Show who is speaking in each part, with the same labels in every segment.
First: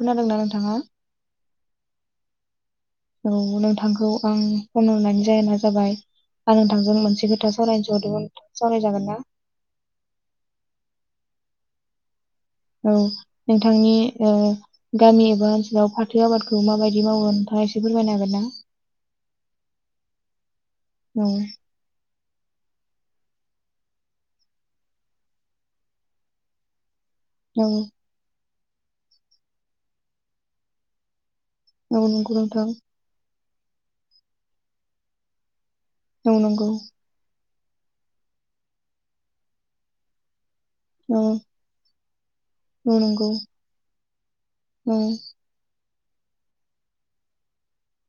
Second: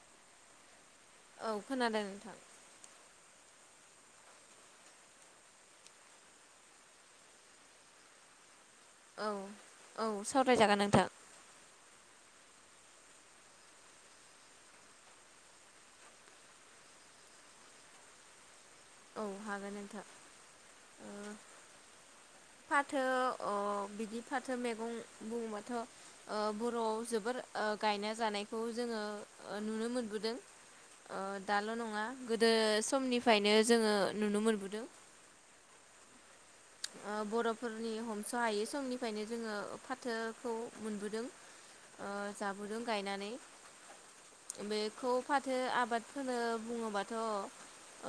Speaker 1: खोनादोंना नोंथाङा?
Speaker 2: औ खोनादों नोंथां।
Speaker 1: औ नोंथांखौ आं फन हरनानै जाहोना जाबाय आं नोंथांजों मोनसे खोथा सावरायनोसो हरदोंमोन। सावरायजागोन ना
Speaker 2: औ औ सावरायजागोन नोंथां।
Speaker 1: औ नोंथांनि ओ गामि एबा ओनसोलाव फाथो आबादखौ माबायदि मावो नोंथाङा एसे फोरमायनो हागोन ना?
Speaker 2: औ हागोन नोंथां। ओ
Speaker 1: उम।
Speaker 2: फाथो अ' बिदि फाथो मैगं बुङोबाथ' ओ बर'आव जोब। फोर
Speaker 1: औ
Speaker 2: ओ गायना जानाय। खौ जोङो ओ नुनो मोनबोदों ओ। दाल'
Speaker 1: औ
Speaker 2: नङा
Speaker 1: नंगौ
Speaker 2: गोदो
Speaker 1: नोंथां
Speaker 2: समनि फायनो। जोङो नुनो मोनबोदों
Speaker 1: औ नंगौ।
Speaker 2: फोरनि हमस' हायै समनिफ्रायनो जोङो फाथोखौ
Speaker 1: औ
Speaker 2: मोनबोदों ओ जाबोदों
Speaker 1: औ नंगौ
Speaker 2: गायनानै।
Speaker 1: औ
Speaker 2: बेखौ फाथो आबाद। होनो बुङोबाथ'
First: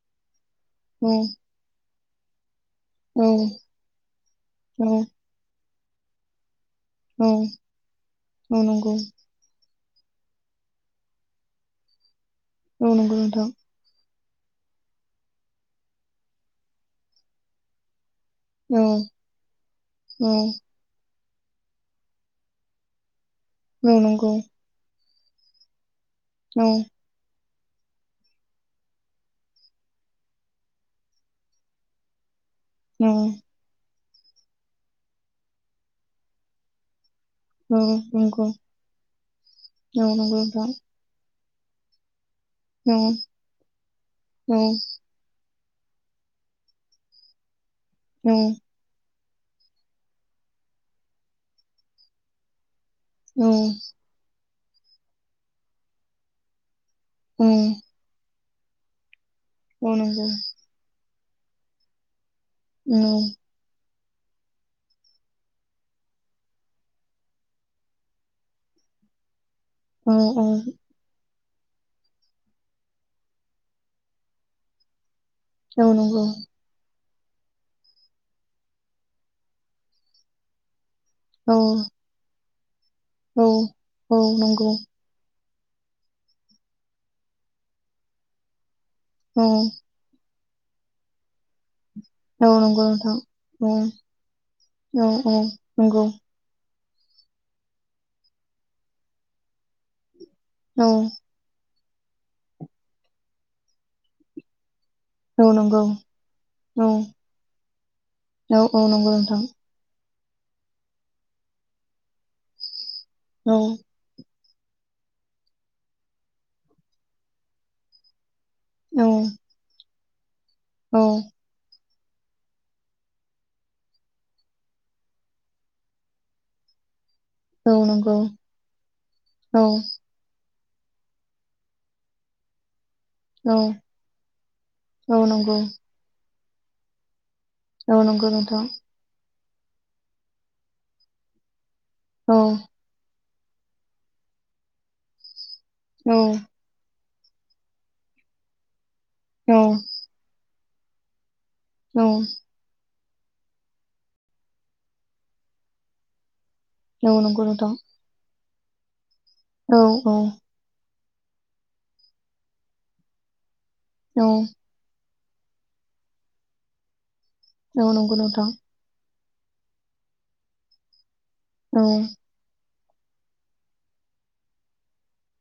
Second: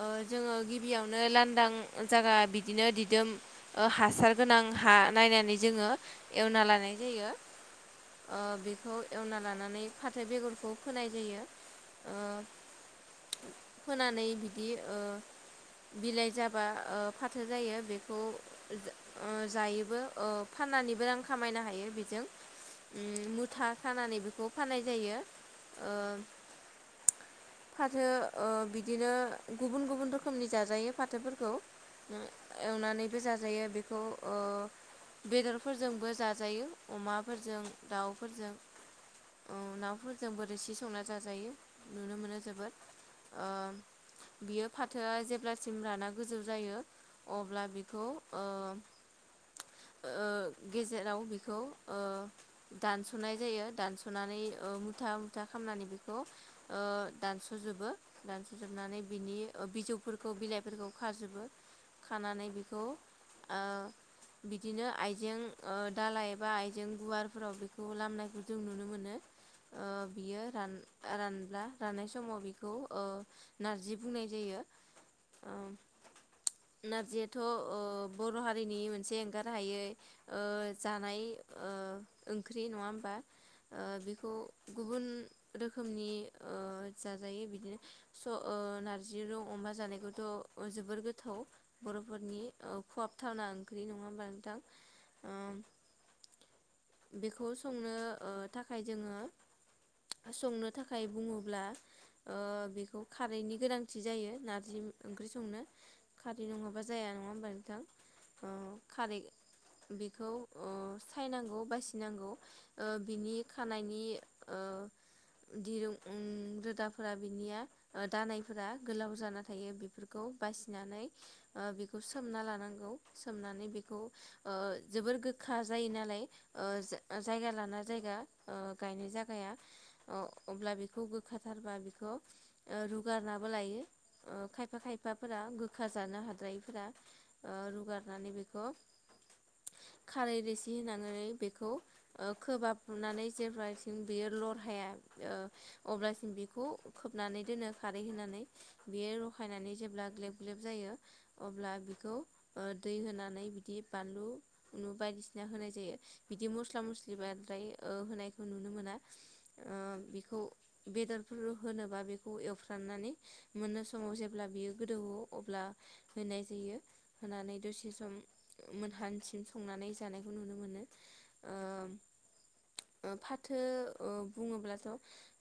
Speaker 2: ओ- जोङो गिबियावनो लानदां। जागा बि बिदिनो
Speaker 1: औ
Speaker 2: दिदोम हासार गोनां हा नायनानै। जोङो एवना लानाय।
Speaker 1: औ
Speaker 2: जायो ओ-
Speaker 1: औ
Speaker 2: बेखौ
Speaker 1: नंगौ
Speaker 2: एवनाइ लानानै फाथो बेगरखौ फोनाय जायो ओ-
Speaker 1: औ नंगौ नोंथां।
Speaker 2: फोनानै बिदि ओ- बिलाइ जाबा ओ- फाथो जायो बे खौ
Speaker 1: औ
Speaker 2: ओ- जायोबो
Speaker 1: औ
Speaker 2: ओ- फाननानैबो रां खामायनो हायो बेजों उम था
Speaker 1: औ
Speaker 2: खानानै
Speaker 1: नंगौ
Speaker 2: बेखौ फाननाय जायो। ओ
Speaker 1: औ
Speaker 2: फाथो ओ- बिदिनो गुबुन गुबुन रोखोमनि जाजायो फाथोफोरखौ उम एवना
Speaker 1: औ
Speaker 2: सानैबो जाजायो बेखौ। ओ बेदरफोरजोंबो जाजायो अमा फोरजों
Speaker 1: नंगौ
Speaker 2: दाउफोरजों ओ-
Speaker 1: औ नंगौ
Speaker 2: नाफोरजोंबो
Speaker 1: नोंथां
Speaker 2: रोसि संना जाजायो। नुनो मोनो। जोबोद
Speaker 1: औ
Speaker 2: ओ-बियो फाथोआ जेब्ला सिम राना गोजौ जायो अब्ला बे
Speaker 1: औ
Speaker 2: ओ- गेजेराव बेखौ ओ- दानस'नाय
Speaker 1: औ
Speaker 2: जायो दानस'नानै ओ- मुथा मुथा खामनानै बेखौ। ओ-
Speaker 1: औ
Speaker 2: दानस'जोबो दानसजोबनानै बिनि
Speaker 1: औ नंगौ
Speaker 2: बिजौफोरखौ बिलाइफोरखौ खाजोबो खानानै। बेखौ
Speaker 1: उम
Speaker 2: ओ बिदिनो आइजें ओ-दालााय एबा आइजें गुवारफोराव बेखौ लामनायखौ जों नुनो मोनो। ओ-
Speaker 1: औ
Speaker 2: बियो
Speaker 1: औ
Speaker 2: रान -रान- ना रानाय समाव बेखौ ओ-नारजि बुंनाय जायो।
Speaker 1: औ नोंगौ
Speaker 2: नारजिद थ' बर' हारिनि मोनसे एंगार हायै जानाय
Speaker 1: औ
Speaker 2: ओ ओंख्रि नङा होनबा बा
Speaker 1: औ
Speaker 2: ओ
Speaker 1: औ
Speaker 2: बेखौ
Speaker 1: नंगौ
Speaker 2: गुबुन रोखोमनि जाजायो बिदिनो नार जि
Speaker 1: औ
Speaker 2: रं अमा जानायखौथ' जोबोर गोथाव बर फोरनि
Speaker 1: औ नंगौ नोंथां
Speaker 2: खहाबथावना
Speaker 1: औ
Speaker 2: ओंख्रि नङा होमबा नोंथां
Speaker 1: औ औ नंगौ
Speaker 2: बेखौ संनो थाखाय जोङो संनो
Speaker 1: औ
Speaker 2: थाखाय बुङोब्ला ओ बेखौ खारैनि गोनांथि जायो नारजि ओंख्रि
Speaker 1: औ
Speaker 2: संनो
Speaker 1: नंगौ
Speaker 2: खारै नङाबा
Speaker 1: औ
Speaker 2: जाया नङा हबा नोंथां
Speaker 1: औ औ नंगौ
Speaker 2: खारै बि
Speaker 1: नोंथां
Speaker 2: बेखौ सायनांगौ बासिनांगौ ओ बिनि
Speaker 1: औ
Speaker 2: खानायनि ओ दिरुं रोदाफोरा बिनिया ओ दानाय फोर
Speaker 1: औ
Speaker 2: गोलाव जाना थायो बेफोरखौ [inaudible]
Speaker 1: औ
Speaker 2: बासिनानै बेखौ सोमना लानांगौ सोमनानै बेखौ जोबोर गोखा जायो नालाय जायगा
Speaker 1: औ
Speaker 2: लाना
Speaker 1: नंगौ
Speaker 2: जायगा गायनाय जायगाया
Speaker 1: औ
Speaker 2: अब्ला बेखौ गोखााथारबा बेखौ रु रुगारनाबो
Speaker 1: औ
Speaker 2: लायो खायफा
Speaker 1: औ
Speaker 2: खायफाफोरा
Speaker 1: नंगौ
Speaker 2: गोखा जानो हादों जायफोरा ओ
Speaker 1: औ नंगौ
Speaker 2: रुगारनानै
Speaker 1: नोंथां
Speaker 2: बेखौ खारै रोसि होनानै बेखौ ओ
Speaker 1: औ
Speaker 2: खोबानानै जेब्लाथिं बियो लर हाया अब्लासिम
Speaker 1: औ औ
Speaker 2: बेखौ खोबनानै दोनो खारै होनानै बेयो
Speaker 1: औ
Speaker 2: रखायनानै जेब्ला ग्लेब ग्लेब जायो अब्ला बिखौ दै होनानै बिदि बानलुु नुबायदिसिना होनाय जायो बिदि मस्ला मस्लि
Speaker 1: नंगौ
Speaker 2: बांद्राय
Speaker 1: नोंथां
Speaker 2: ओ होनाय खो नुनो मोना ओ
Speaker 1: औ औ
Speaker 2: बेखौ बेदरफोर होनोबा बेखौ एवफ्राननानै मोननो समाव जेब्ला बियो गोदौऔ अब्ला फैनाय जायो होनानै दसे सम
Speaker 1: औ नंगौ नोंथां औ
Speaker 2: मोनहान्स संनानै जानायखौ नुनो मोनो ओ
Speaker 1: औ
Speaker 2: ओ फाथो ओ बुङोब्लाथ'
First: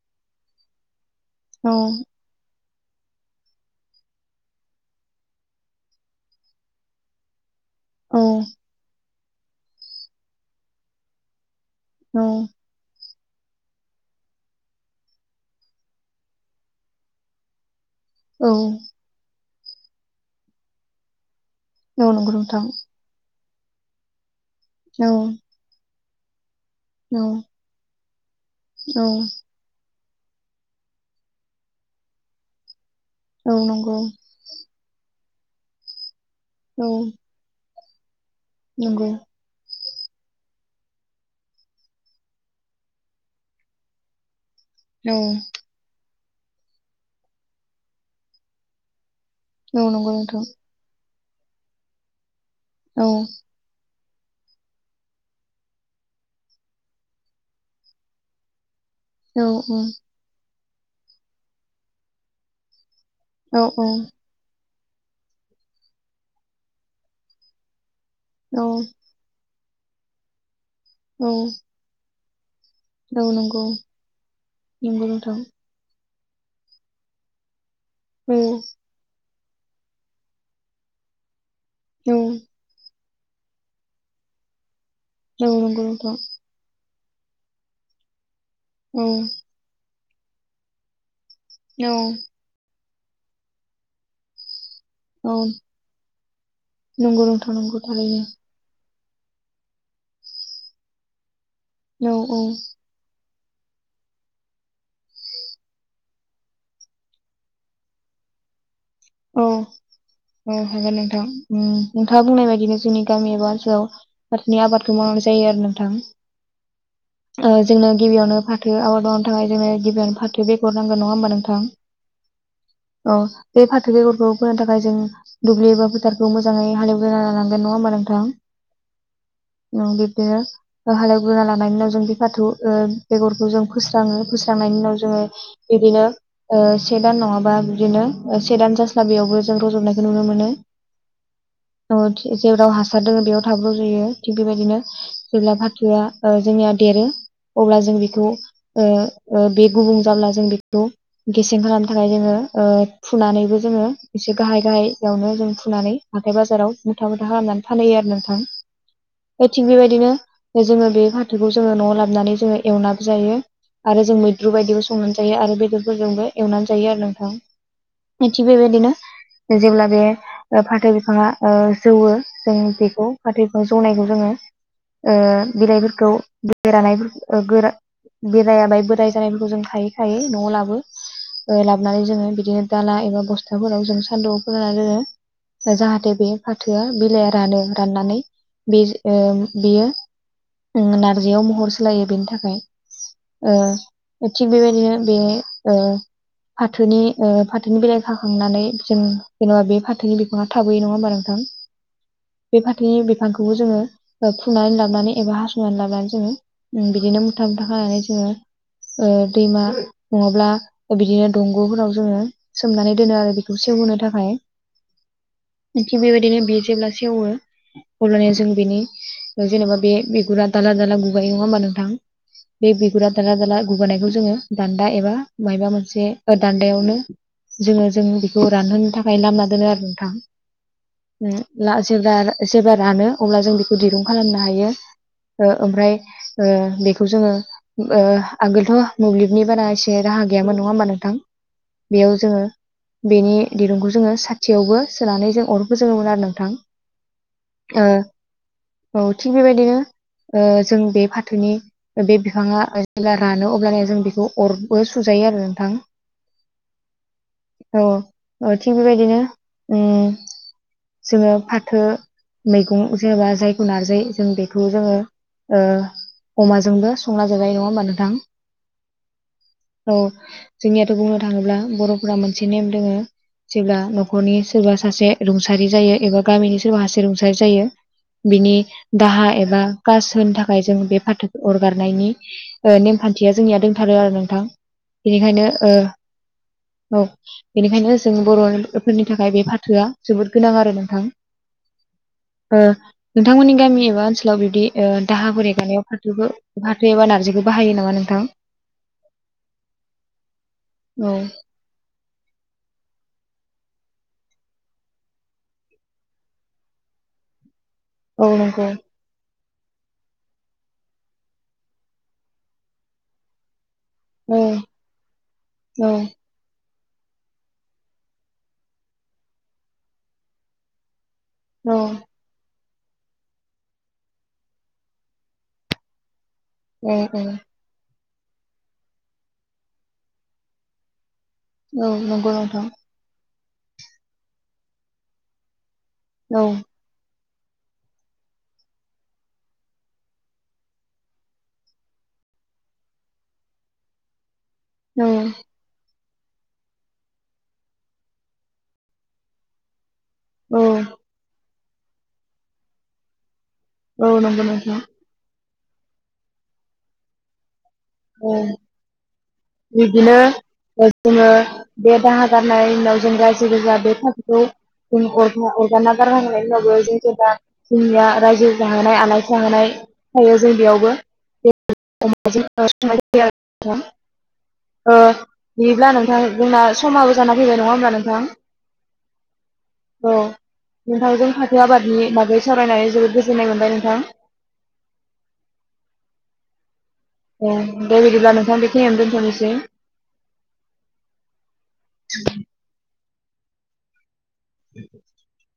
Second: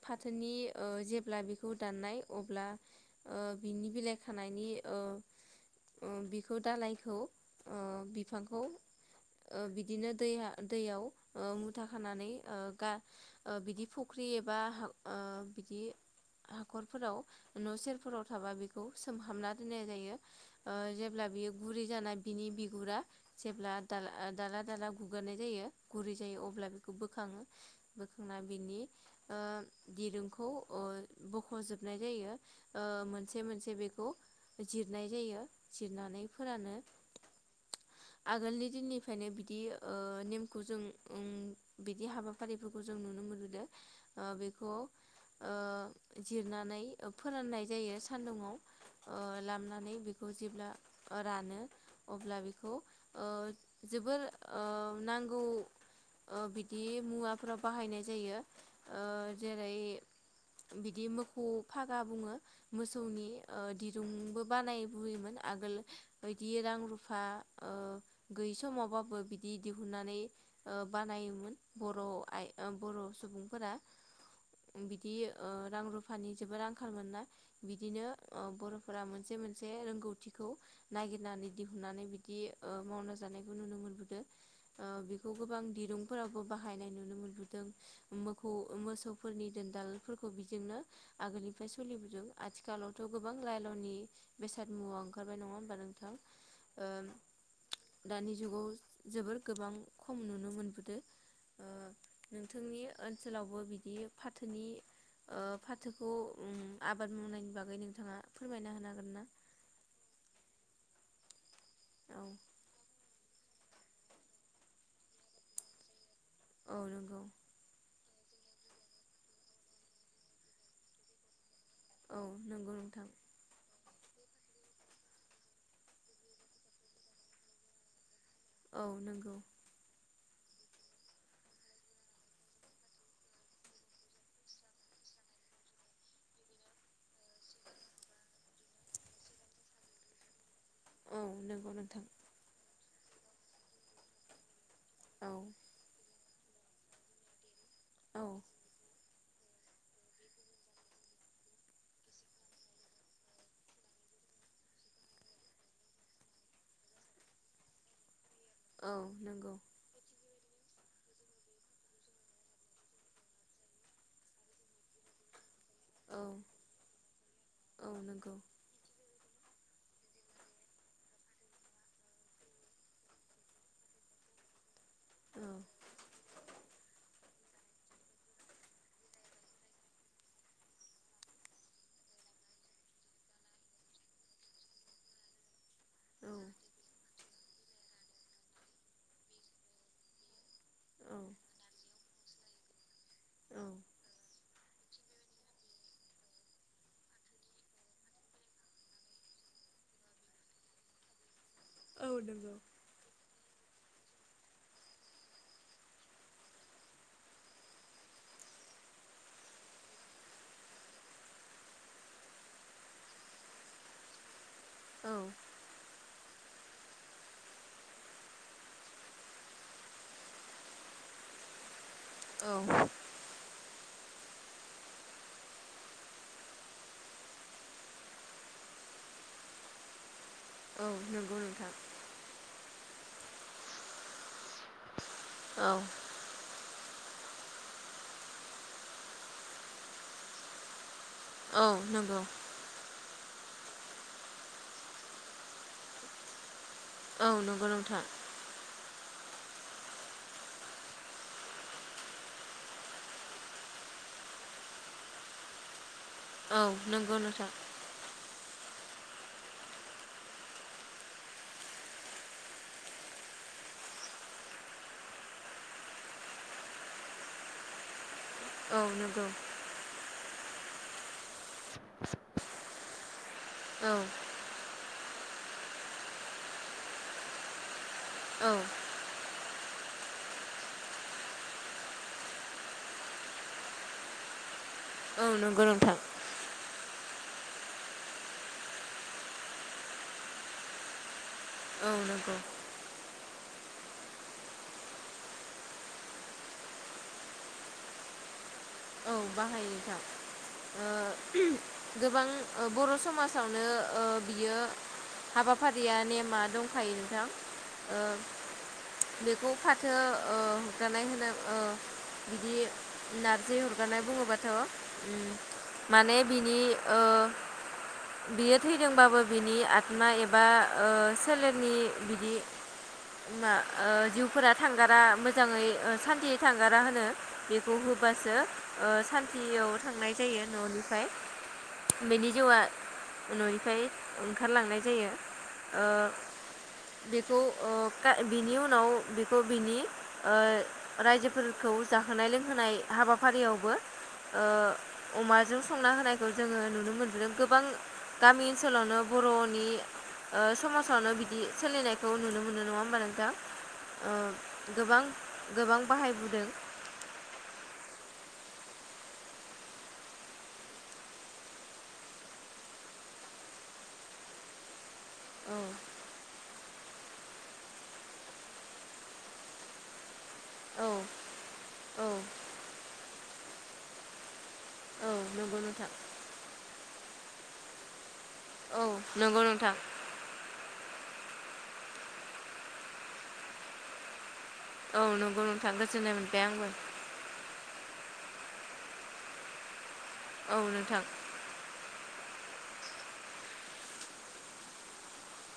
Speaker 2: फाथोनि ओ जे ब्ला बेखौ दाननाय अब्ला ओ बिनि बिलाइ खानायनि ओ ओ बिखौ दालायखौ ओ बिफांखौ ओ बिदिनो दै-दैयाव खुथा खानानै गा ओ बिदि फुख्रि एबा ओ बिदि हाखरफोराव न' सेर फोराव
Speaker 1: औ औ
Speaker 2: थाबा बेखौ सोमहाबना नायजायो ओ जेब्ला बियो गुरै
Speaker 1: औ
Speaker 2: जानाय
Speaker 1: नंगौ
Speaker 2: बिनि
Speaker 1: नोंथां
Speaker 2: बिगुरा जेब्ला दाल ओ दाला-दाला
Speaker 1: औ
Speaker 2: गुगारनाय जायो गुरै जायो अब्ला बि बखौ
Speaker 1: औ
Speaker 2: बोखाङो बोखांना बिनि
Speaker 1: औ
Speaker 2: ओ दिरुंखौ ओ बख'जोबनाय जायो ओ मोनसे
Speaker 1: औ
Speaker 2: मोनसे
Speaker 1: नंगौ
Speaker 2: बेखौ जिर नाय जायो जिरनानै फोरानो
Speaker 1: औ
Speaker 2: आगोलनि
Speaker 1: नंगौ
Speaker 2: दिननिफ्रायनो बिदि ओ नेमखौ जों ओं बिदि हाबाफारिफोरखौ जों नुनो मोनबोदो ओ बे
Speaker 1: औ
Speaker 2: जिरनानै फोराननाय जायो सान्दुुंयाव ओ
Speaker 1: औ
Speaker 2: लामनानै
Speaker 1: नंगौ
Speaker 2: बेखौ
Speaker 1: नोंथां।
Speaker 2: जेब्ला रानो अब्ला बे
Speaker 1: औ
Speaker 2: जोबोर ओ नांगौ ओ बिदि मुवाफोराव बाहायनाय जायो। ओ
Speaker 1: औ औ
Speaker 2: जेरै बिदि मोखौ फागा बुङो मोसौ ओ नि
Speaker 1: औ
Speaker 2: दिरुंबो बानाय बुयोमोन आगोल बिदि रां रुफा गैयै
Speaker 1: औ
Speaker 2: समावबाबो बिदि दिहुननानै ओ बानायोमोन
Speaker 1: औ
Speaker 2: बर' आइ बर'
Speaker 1: नंगौ
Speaker 2: सुबुंफोरा
Speaker 1: नंगौ
Speaker 2: बिदि
Speaker 1: नोंथां
Speaker 2: ओ रां रु फानि जोबोद आंखाल मोनना बिदिनो
Speaker 1: औ
Speaker 2: ओ बर'फोरा मोनसे से मोनसे रोंगौथिखौ नायगिरनानै दिहुननानै
Speaker 1: औ
Speaker 2: बिदि ओ मावनो जानायखौ नुनो मोनबोदो ओ बेखौ
Speaker 1: औ
Speaker 2: गोबां
Speaker 1: नंगौ नोंथां
Speaker 2: दिरुंफोरावबो बाहायनाय नु मोनबोदों। खौ
Speaker 1: औ
Speaker 2: मोसौफोरनि दोनदाल फोरखौ बिजोंनो आगोलनिफ्राय
Speaker 1: औ
Speaker 2: सोलिबोदों आथिखालाव थ' गोबां लायल'नि [inaudible] साद मुवा
Speaker 1: औ
Speaker 2: ओंखारबाय नङा होमबा नोंथां ओ
Speaker 1: नंगौ नोंथां नंगौ थारैनो
Speaker 2: दानि जुगाव जोबोर गोबां खम नुनो मोनबोदो ओ
Speaker 1: औ औ
Speaker 2: नोंथांनि ओनसोलावबो बिदि फाथोनि फाथोखौ आबाद मावनायनि बागै नोंथाङा फोरमायना होनो हागोन ना
Speaker 1: औ औ हागोन नोंथां। औ उम नोंथाङा
Speaker 2: औ
Speaker 1: बुंनाय बायदिनो जोंनि गामि एबा ओनसोलाव फथोनि आबादखौ मावनाय जायो आरो
Speaker 2: औ नंगौ
Speaker 1: नोंथां। जोंनो गिबियावनो फाथो आबाद मावनो थाखाय जोङो गिबियावनो फाथो बेगर नांगोन नङा होम्बा नोंथां?
Speaker 2: औ नंगौ नोंथां
Speaker 1: अ बे फाथ बेगरखौ फोनो थाखाय जों दुब्लि एबा फोथारखौ मोजाङै हालेवग्रोना लानांगोन नङा होम्बा नोंथां।
Speaker 2: औ नोंगौ
Speaker 1: बिदिनो हालेवग्रोना लानायनि उनाव जों बे फाथो ओ बेगरखौ जों फोस्राङो फोस्रांनायनि उनाव जोङो बिदिनो ओ से दान नङाबा बिदिनो से दान जास्लाबियावबो जों रज'नायखौ नुनो मोनो
Speaker 2: औ नंगौ नोंथां
Speaker 1: औ जेराव हस हासार दं बेयाव थाब र'जयो थिक बेबायदिनो
Speaker 2: औ
Speaker 1: जेब्ला फाथोआ ओ जोंनिया देरो अब्ला जों बेखौ
Speaker 2: औ
Speaker 1: ओ ओ बे गुबुं जाब्ला जों बेखौ गेसें खालामनो थाखाय जोङो ओ फुनानैबो जोङो एसे गाहाय गाहाययावनो जों फुनानै हाथाय बाजाराव मुथा मुथा खालामनानै फानहैयो आरो नोंथां।
Speaker 2: औ नंगौ
Speaker 1: थिग बेबायदिनो जोङो बे फाथोखौ जोङो न'आव लाबोनानै जोङो एवनाबो जायो आरो जों मैद्रु बायदिबो संनानै जायो आरो बे
Speaker 2: औ
Speaker 1: बेफोरजोंबो एवनानै जायो आरो नोंथां।
Speaker 2: औ नंगौ
Speaker 1: थिबो बेदिनो। जेब्ला बे फाथो बिफाङा ओ जौवो जों बेखौ फाथो बिफां जौनायखौ जोङो ओ
Speaker 2: औ
Speaker 1: बिलाइफोरखौ बिलाइ रायाफोरखौ ओ गोरा बेरायाबा बोराय जानायफोरखौ जों खायैय खायै न'आव लाबो लाबोनानै जोङो बिदिनो दाला एबा बस्थाफोराव जों सान्दुं फोरानना दोङो जाहाथे
Speaker 2: औ
Speaker 1: बे फाथोआ बिलाइया रानो राननानै बे बियो ओं
Speaker 2: औ
Speaker 1: नारजियाव महर सोलायो‌ बेनि थाखाय ओ थिग बेबायदिनो बे ओ फाथोनि ओ फा फाथोनि बिलाइ खाखांनानै जों जेनेबा बे फाथोनि बिफाङा थाबोयो नङा होमबा नोंथां।
Speaker 2: औ नंगौ
Speaker 1: बे फाथोनि बिफांखौबो जोङो ओ फुनानै लाबोनानै एबा हास'नानै लाबोनानै जोङो उम बिदिनो मुथा मुथा खानानै जोङो ओ दैमा नङाब्ला [unintelligible] बिदिनो दंग'फोराव जोङो सोमनानै दोनो आरो बेखौ सेवहोनो थाखाय
Speaker 2: औ।
Speaker 1: थिग बेबायदिनो बे जेब्ला सेवो अब्लानिआजों बेनि जेनेबा बे बिगुरा दाला दाला गुगायो नङा होम्बा नोंथां बे बिगुरा थाल्ल थाल्ला गुगानायखौ जोङो दान्दा एबा मायबा मोनसे दान्दायावनो जोङो जों बेखौ रानहोनो थाखाय लामना दोनो आरो नोंथां [unintelligible] [unintelligible]
Speaker 2: औ नंगौ नोंथां
Speaker 1: रानो अब्ला जों बेखौ दिरुं खालामनो हायो। ओ
Speaker 2: औ
Speaker 1: ओमफ्राय ओ खौ जोङो ऐ आगोलथ' मोब्लिबनि बारा एसे राहा गैयामोन नङा होम्बा नोंथां
Speaker 2: औ
Speaker 1: बेयाव
Speaker 2: नंगौ
Speaker 1: जोङो बेनि दिरुंखौ जोङो साथियावबो सोनानै जों अर जोङोमोन आरो नोंथां।
Speaker 2: औ नंगौ
Speaker 1: ओ
Speaker 2: नोंथां।
Speaker 1: औ थिग बेबायदिनो ओ जों बे फाथोनि बे बिफाङा जेब्ला रानो अब्लानो जों बेखौ अरबो सुजायो आरो नोंथां।
Speaker 2: औ नंगौ नोंथां
Speaker 1: औ ओ थिग बेबायदिनो उम जोङो फाथो मैगं जेब्ला जायखौ नारजै जों बेखौ जोङो ओ अमाजोंबो संला जोबाय नङा होमबा नोंथां?
Speaker 2: औ नंगौ
Speaker 1: औ जोंनियाथ' बुंनो थाङोब्ला बर'फोरा मोनसे नेम दोङो। जेब्ला
Speaker 2: औ
Speaker 1: न'खरनि सोरबा सासे। रं सारि जायो एबा गामिनि सोरबा हासे रुंसारि जायो।
Speaker 2: औ
Speaker 1: बिनि दाहा एबा खास होनो थाखाय जों बे फाथो अरगारनायनि ओ नेमखान्थिया जोंनिया दंथारो आरो नोंथां।
Speaker 2: औ
Speaker 1: बेनिखायनो
Speaker 2: नंगौ
Speaker 1: ओ
Speaker 2: नोंथां।
Speaker 1: औ बेनिखायनो जों बर' फोरनि थाखाय बे फाथोआ जोबोद गोनां आरो नोंथां।
Speaker 2: औ नंगौ
Speaker 1: ओ नोंथांमोननि गामि एबा ओनसोलाव बिदि ओ दाहाफोर हेगारनायाव फाथो फाथो एबा नारजिखौ बाहायो नामा नोंथां?
Speaker 2: औ बाहायोखा ओ
Speaker 1: औ
Speaker 2: गोबां ओ बर समाजावनो ओ बियो हाबाफारिया नेमा दंखायो नोंथां। ओ
Speaker 1: औ नंगौ।
Speaker 2: बेखौ फाथो ओ हरगानाय होनो ओ बिदि नारजि अरगारानाय
Speaker 1: औ
Speaker 2: बुङोबाथ' उम
Speaker 1: औ
Speaker 2: माने बिनि ओ बियो थैदोंबाबो बिनि आत्मा एबा ओ सोलेरनि
Speaker 1: औ
Speaker 2: बिदि मा ओ जिउफोरा थांगारा मोजाङै ओ सान्तियै थांगारा
Speaker 1: औ
Speaker 2: होनो बेखौ हो बासो ओ सान्थियाव थांनाय जायो न'निफ्राय।
Speaker 1: औ नंगौ नोंथां।
Speaker 2: ओ ननिफाय ओंखारलांनाय जायो। ओ
Speaker 1: औ
Speaker 2: बे खौ ओ खा बिनि उनाव बेखौ बिनि ओ रायजोफोरखौ जाहोनाय लोंहोनाय हाबाफारियाव बो ओ अमाजों संना होनाय बेखौ जोङो नुनो मोनबोदों गोबां गामि ओनसोलावनो बर'नि
Speaker 1: औ
Speaker 2: समाजावनो बिदि सोलिनायखौ नुनो मोनो नङा होमबा नोंथां?
Speaker 1: औ
Speaker 2: ओ
Speaker 1: नंगौ नोंथां
Speaker 2: गोबां गोबां बाहायबोदों
Speaker 1: औ। बिदिनो जोङो बे दाहा गारनायनि उनाव जों रायजो गोजा बे फाखोखौ जों अर
Speaker 2: औ
Speaker 1: अरगारना गारगाखांनायनि उनावबो गोेबा जोंनिया रायजो जाहोनाय आलासि जाहोनाय थायो जों
Speaker 2: औ
Speaker 1: बेयावबो अ
Speaker 2: औ
Speaker 1: [unintelligible] फियार थां [unintelligible] ओ
Speaker 2: औ नंगौ
Speaker 1: बियोब्ला नोंथां जोंना समाबो जाना फैबाय नङा होमबा नोंथां?
Speaker 2: औ नंगौ नोंथां।
Speaker 1: औ नोंथांजों फाथो आबादनि बागै सावरायनानै जोबोद गोजोननाय मोनबाय नोंथां।
Speaker 2: औ नंगौ नोंथां गोजोननाय मोनबाय आंबो।
Speaker 1: ए दे बिदिब्ला नोंथां बेखिनियावनो दोनथ नोसै।
Speaker 2: औ नोंथां।
Speaker 1: [inaudible] [inaudible]